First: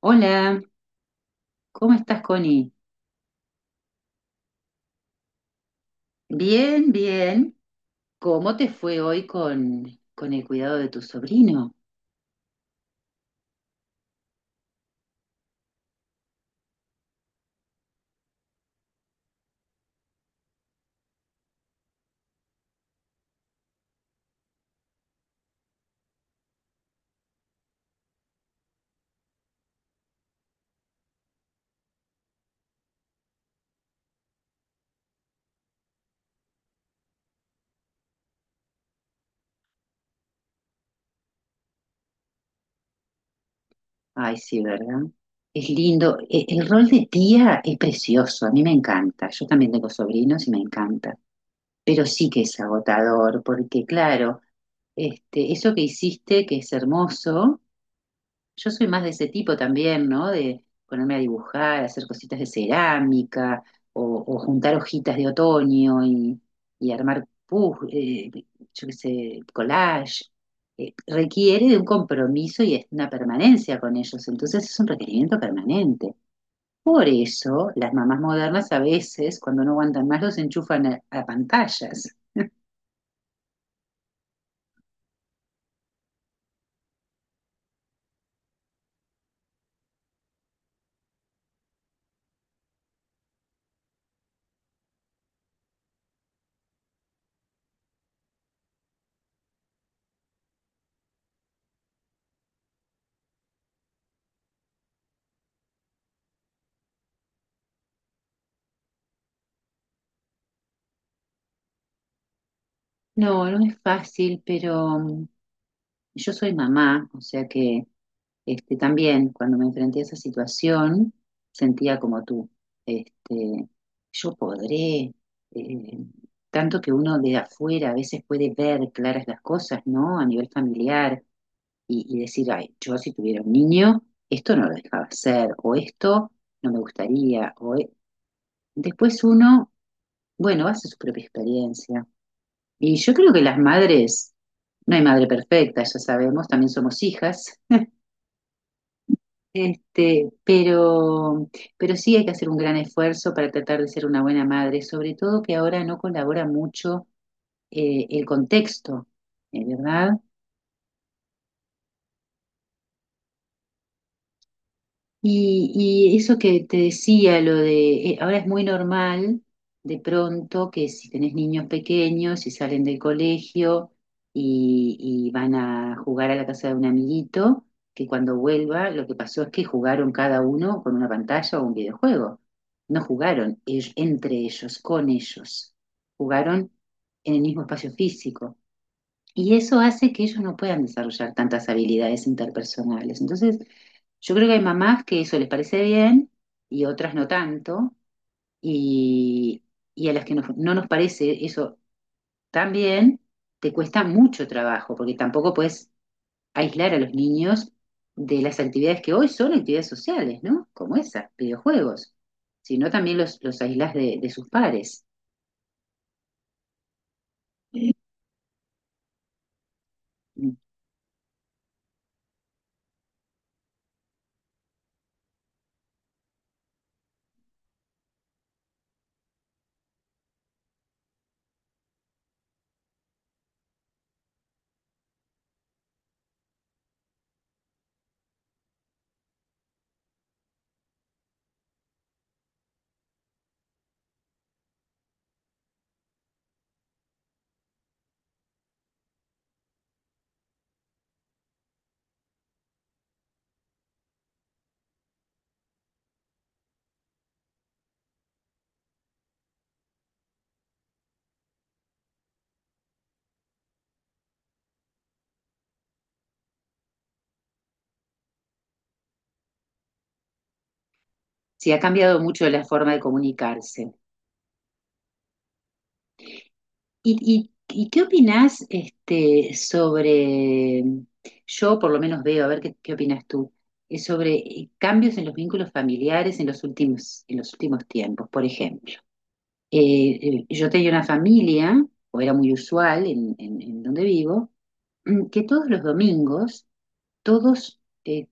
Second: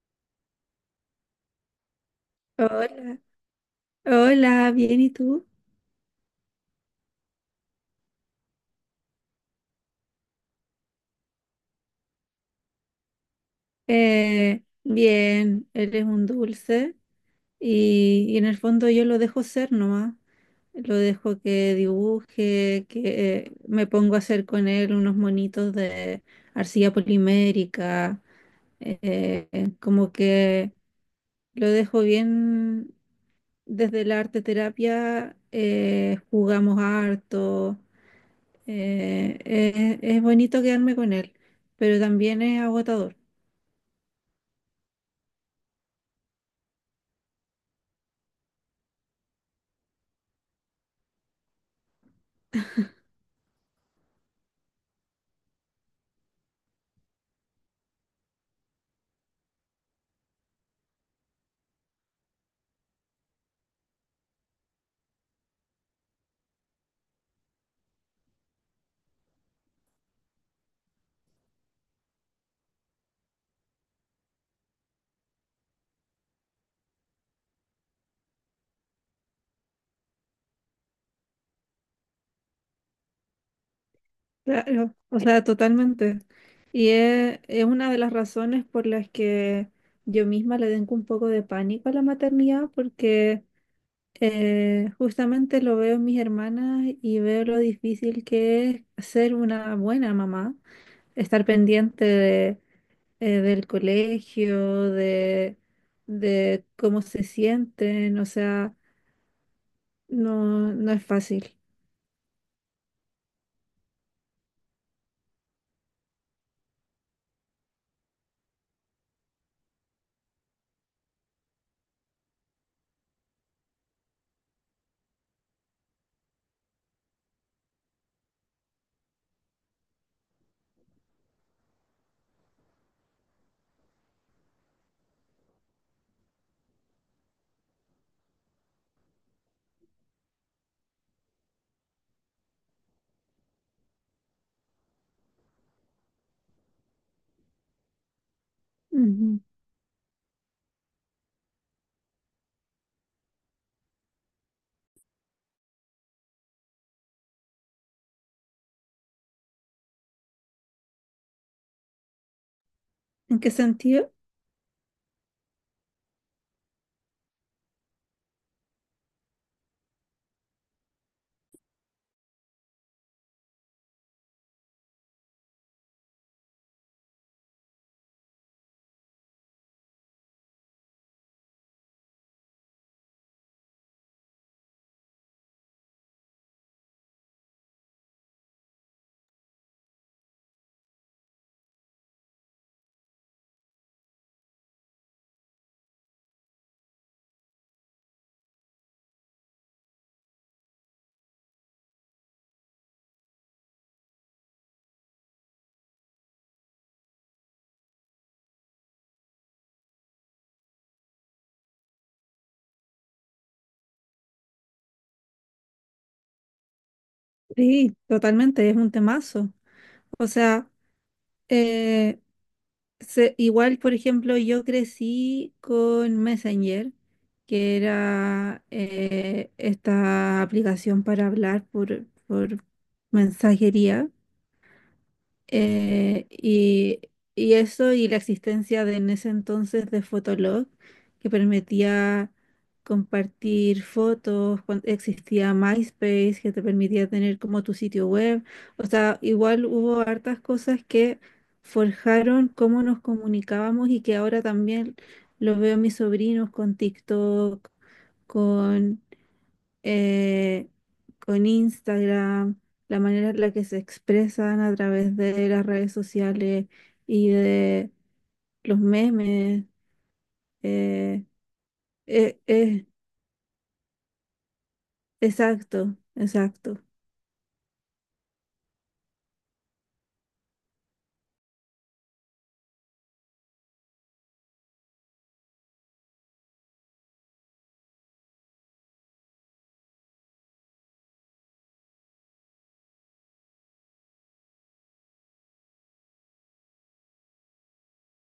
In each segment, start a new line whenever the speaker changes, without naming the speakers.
Hola, ¿cómo estás, Connie?
Hola, hola, bien, ¿y tú?
Bien, bien. ¿Cómo te fue hoy con el cuidado de tu sobrino?
Bien, eres un dulce. Y en el fondo yo lo dejo ser nomás, lo dejo que dibuje, que me pongo a hacer con él unos monitos de arcilla polimérica, eh, como que lo dejo bien desde la arte terapia, jugamos harto, es bonito quedarme con él, pero también es agotador.
Ay, sí, ¿verdad? Es lindo. El rol de tía es precioso, a mí me encanta. Yo también tengo sobrinos y me encanta. Pero sí que es agotador, porque claro, este, eso que hiciste, que es hermoso. Yo soy más de ese tipo también, ¿no? De ponerme a dibujar, hacer cositas de cerámica o juntar hojitas de otoño y armar, yo qué sé, collage. Requiere de un compromiso y es una permanencia con ellos, entonces es un requerimiento permanente. Por eso las mamás modernas a veces, cuando no aguantan más, los enchufan a pantallas.
Claro, o sea, totalmente. Es una de las razones por las que yo misma le tengo un poco de pánico a la maternidad, porque justamente lo veo en mis hermanas y veo lo difícil que es ser una buena mamá, estar pendiente del colegio, de cómo se sienten, o sea, no, no es fácil.
No, no es fácil, pero yo soy mamá, o sea que este, también cuando me enfrenté a esa situación sentía como tú, este, yo podré, eh, tanto que uno de afuera a veces puede ver claras las cosas, ¿no? A nivel familiar y decir, ay, yo si tuviera un niño, esto no lo dejaba hacer, o esto no me gustaría, o después uno, bueno, hace su propia experiencia y yo creo que las madres, no hay madre perfecta, ya sabemos, también somos hijas,
Ujú.
este, pero sí hay que hacer un gran esfuerzo para tratar de ser una buena madre, sobre todo que ahora no colabora mucho el contexto, ¿verdad?
¿En qué sentido?
Y, y eso que te decía, lo de, ahora es muy normal de pronto que si tenés niños pequeños y salen del colegio y, y van a jugar a la casa de un amiguito, que cuando vuelva lo que pasó es que jugaron cada uno con una pantalla o un videojuego. No jugaron entre ellos, con ellos. Jugaron en el mismo espacio físico. Y eso hace que ellos no puedan desarrollar tantas habilidades interpersonales. Entonces, yo creo que hay mamás que eso les parece bien y otras no tanto, y, y a las que no, no nos parece eso tan bien, te cuesta mucho trabajo, porque tampoco puedes aislar a los niños de las actividades que hoy son actividades sociales, ¿no? Como esas, videojuegos, sino también los aislas de sus pares.
Sí, totalmente, es un temazo. O sea, eh, igual, por ejemplo, yo crecí con Messenger, que era esta aplicación para hablar por mensajería. Eh, y, y eso y la existencia de en ese entonces de Fotolog, que permitía compartir fotos, cuando existía MySpace, que te permitía tener como tu sitio web. O sea, igual hubo hartas cosas que forjaron cómo nos comunicábamos y que ahora también lo veo en mis sobrinos con TikTok, eh, con Instagram, la manera en la que se expresan a través de las redes sociales y de los memes. eh,
Sí, ha cambiado
eh,
mucho la
eh,
forma de comunicarse.
exacto, exacto.
¿ Y qué opinás este, sobre, yo por lo menos veo, a ver qué, qué opinas tú, sobre cambios en los vínculos familiares en los últimos tiempos? Por ejemplo, yo tenía una familia, o era muy usual en donde vivo, mm, que todos los domingos todos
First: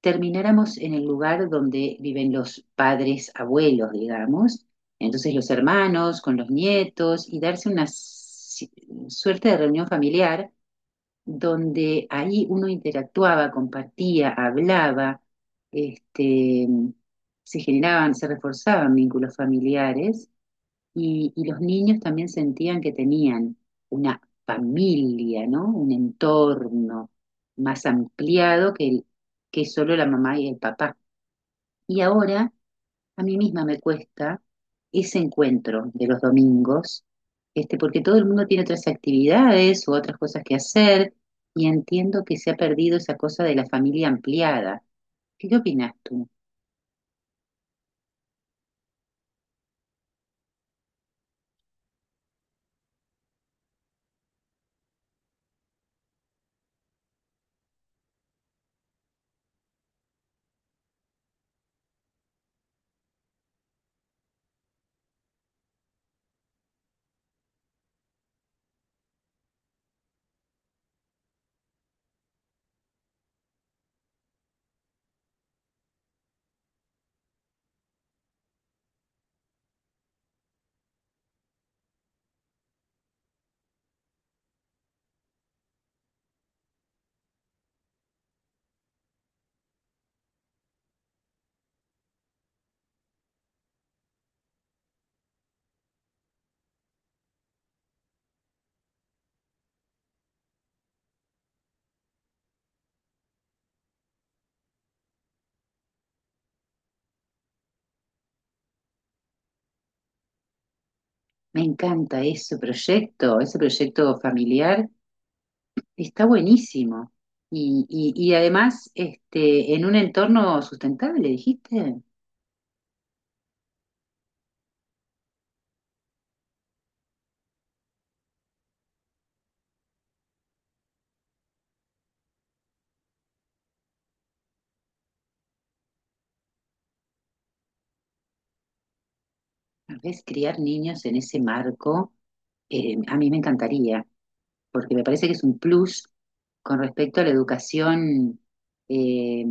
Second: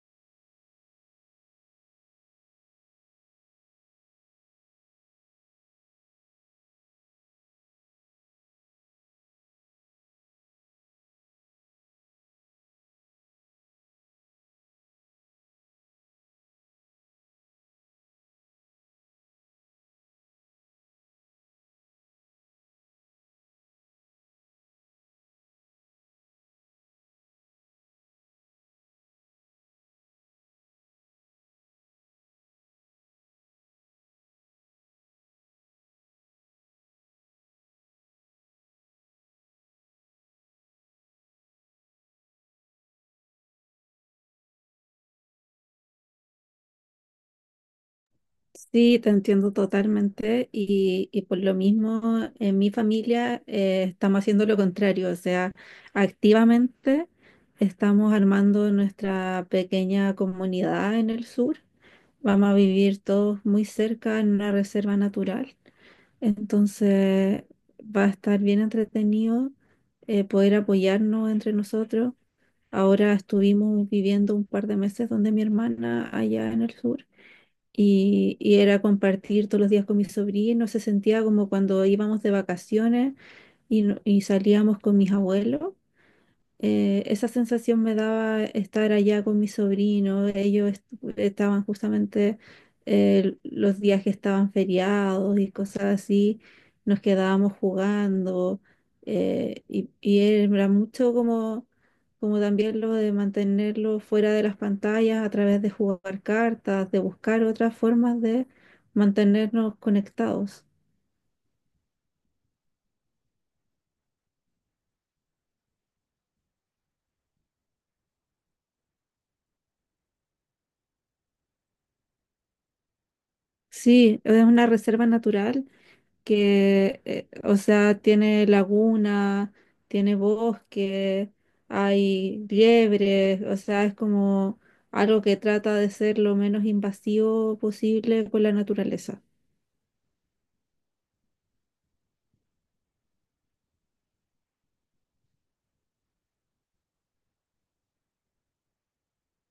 termináramos en el lugar donde viven los padres, abuelos, digamos, entonces los hermanos con los nietos y darse una suerte de reunión familiar donde ahí uno interactuaba, compartía, hablaba, este, se generaban, se reforzaban vínculos familiares y los niños también sentían que tenían una familia, ¿no? Un entorno más ampliado que que solo la mamá y el papá. Y ahora a mí misma me cuesta ese encuentro de los domingos, este, porque todo el mundo tiene otras actividades u otras cosas que hacer, y entiendo que se ha perdido esa cosa de la familia ampliada. ¿Qué opinas tú?
Sí, te entiendo totalmente y por lo mismo en mi familia estamos haciendo lo contrario, o sea, activamente estamos armando nuestra pequeña comunidad en el sur, vamos a vivir todos muy cerca en una reserva natural, entonces va a estar bien entretenido poder apoyarnos entre nosotros. Ahora estuvimos viviendo un par de meses donde mi hermana allá en el sur. Y era compartir todos los días con mis sobrinos, se sentía como cuando íbamos de vacaciones y, no- y salíamos con mis abuelos. Esa sensación me daba estar allá con mi sobrino. Ellos estaban justamente los días que estaban feriados y cosas así. Nos quedábamos jugando y era mucho como, como también lo de mantenerlo fuera de las pantallas a través de jugar cartas, de buscar otras formas de mantenernos conectados.
Me encanta ese proyecto familiar. Está buenísimo. Y además, este, en un entorno sustentable, dijiste,
Sí, es una reserva natural que, o sea, tiene laguna, tiene bosque, hay liebres, o sea, es como algo que trata de ser lo menos invasivo posible con la naturaleza.
tal vez criar niños en ese marco, a mí me encantaría, porque me parece que es un plus con respecto a la educación eh,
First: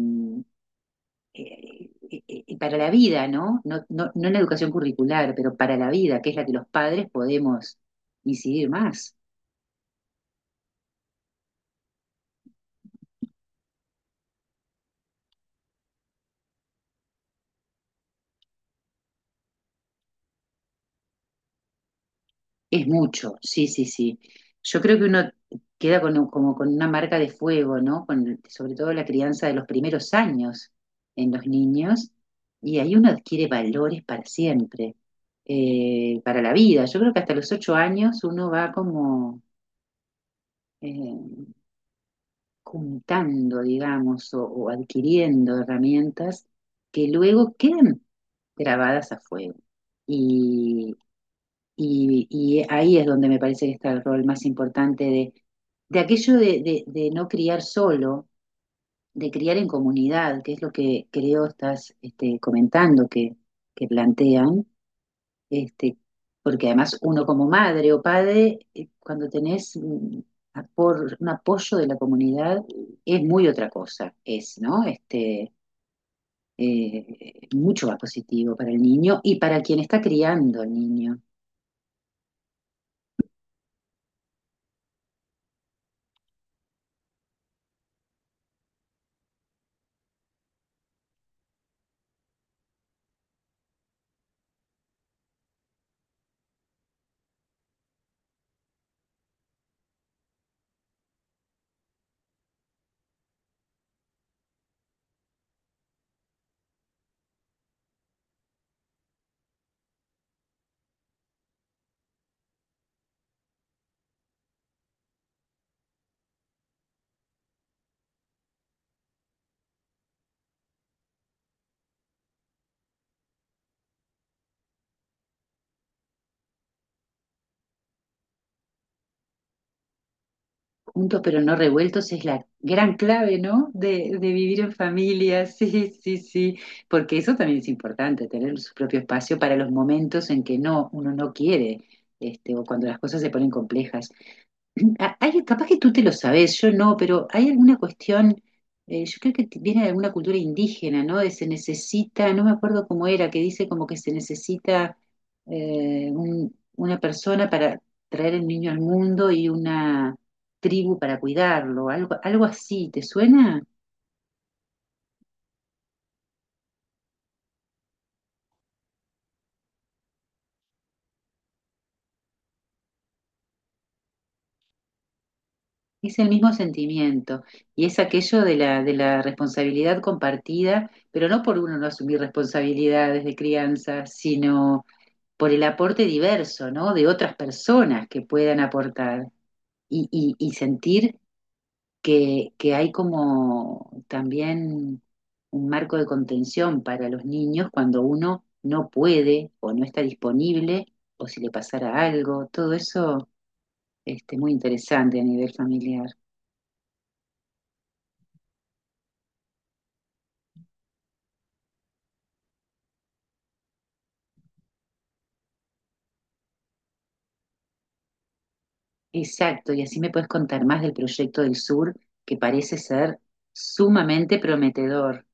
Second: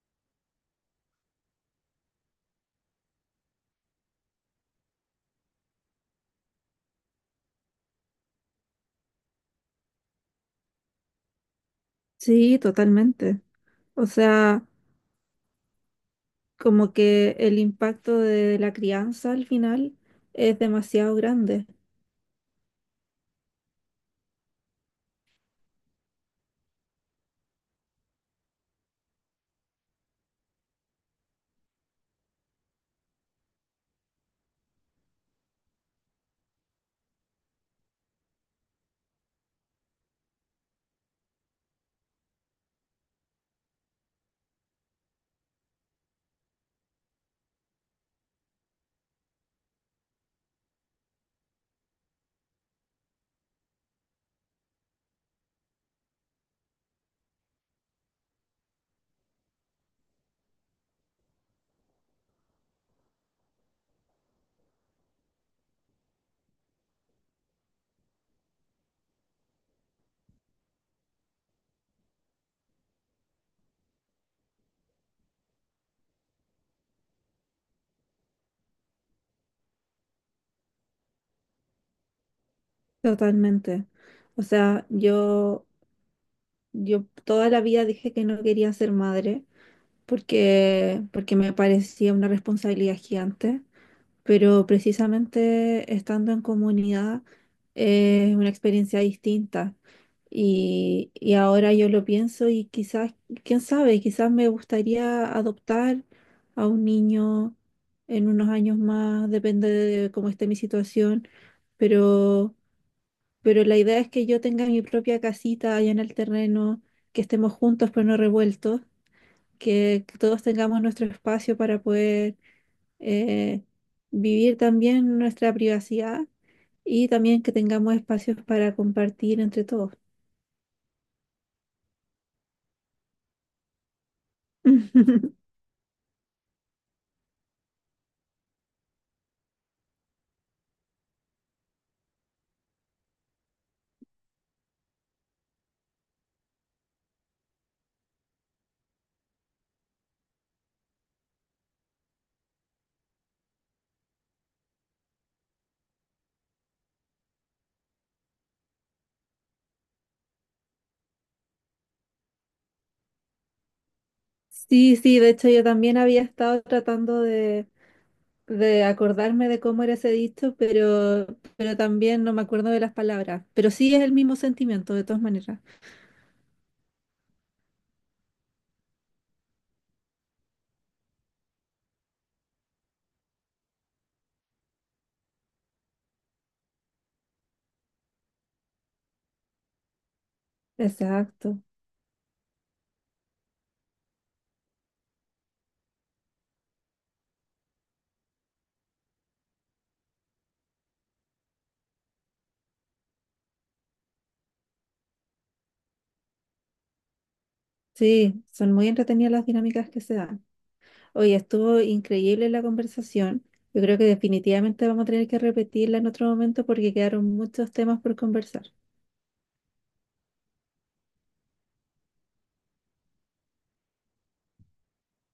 para la vida, ¿no? No, no, no en la educación curricular, pero para la vida, que es la que los padres podemos incidir más.
Sí, totalmente. O sea, como que el impacto de la crianza al final es demasiado grande,
Es mucho, sí, sí, sí. Yo creo que uno queda con, como con una marca de fuego, ¿no? Con, sobre todo la crianza de los primeros años en los niños, y ahí uno adquiere valores para siempre, para la vida. Yo creo que hasta los ocho años uno va como eh, juntando, digamos, o adquiriendo herramientas que luego quedan grabadas a fuego. Y ahí es donde me parece que está el rol más importante de aquello de, de no criar solo, de criar en comunidad, que es lo que creo estás este, comentando, que plantean, este, porque además uno como madre o padre, cuando tenés un apoyo de la comunidad, es muy otra cosa, es, ¿no? Este, mucho más positivo para el niño y para quien está criando al niño.
totalmente. O sea, yo toda la vida dije que no quería ser madre porque me parecía una responsabilidad gigante, pero precisamente estando en comunidad es una experiencia distinta. Y ahora yo lo pienso y quizás, quién sabe, quizás me gustaría adoptar a un niño en unos años más, depende de cómo esté mi situación, pero la idea es que yo tenga mi propia casita allá en el terreno, que estemos juntos pero no revueltos, que todos tengamos nuestro espacio para poder eh, vivir también nuestra privacidad y también que tengamos espacios para compartir entre todos.
Juntos pero no revueltos es la gran clave, ¿no? De vivir en familia, sí, sí, sí, porque eso también es importante, tener su propio espacio para los momentos en que no, uno no quiere, este, o cuando las cosas se ponen complejas Hay, capaz que tú te lo sabes, yo no, pero hay alguna cuestión, yo creo que viene de alguna cultura indígena, ¿no? De se necesita, no me acuerdo cómo era, que dice como que se necesita una persona para traer el niño al mundo y una tribu para cuidarlo, algo, algo así, ¿te suena?
Sí, sí, de hecho yo también había estado tratando de acordarme de cómo era ese dicho, pero también no me acuerdo de las palabras. Pero sí es el mismo sentimiento, de todas maneras.
Es el mismo sentimiento y es aquello de la responsabilidad compartida, pero no por uno no asumir responsabilidades de crianza, sino por el aporte diverso, ¿no? De otras personas que puedan aportar y, y sentir
Exacto.
que hay como también un marco de contención para los niños cuando uno no puede o no está disponible o si le pasara algo, todo eso, este, muy interesante a nivel familiar.
Sí, son muy entretenidas las dinámicas que se dan. Oye, estuvo increíble la conversación. Yo creo que definitivamente vamos a tener que repetirla en otro momento porque quedaron muchos temas por conversar.
Exacto, y así me puedes contar más del proyecto del sur, que parece ser sumamente prometedor.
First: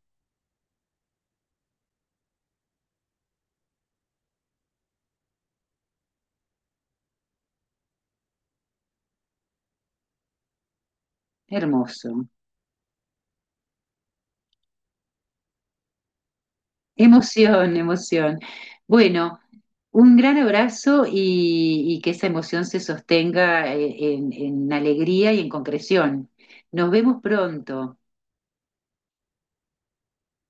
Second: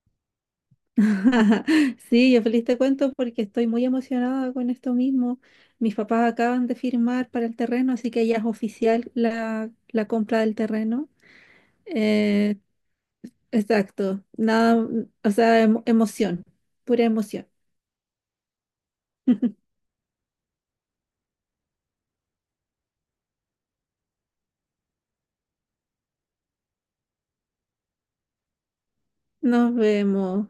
Sí, yo feliz te cuento porque estoy muy emocionada con esto mismo. Mis papás acaban de firmar para el terreno, así que ya es oficial la compra del terreno.
Hermoso.
Eh, exacto, nada, o sea, emoción, pura emoción.
Emoción, emoción. Bueno, un gran abrazo y que esa emoción se sostenga en alegría y en concreción. Nos vemos pronto.
Nos vemos.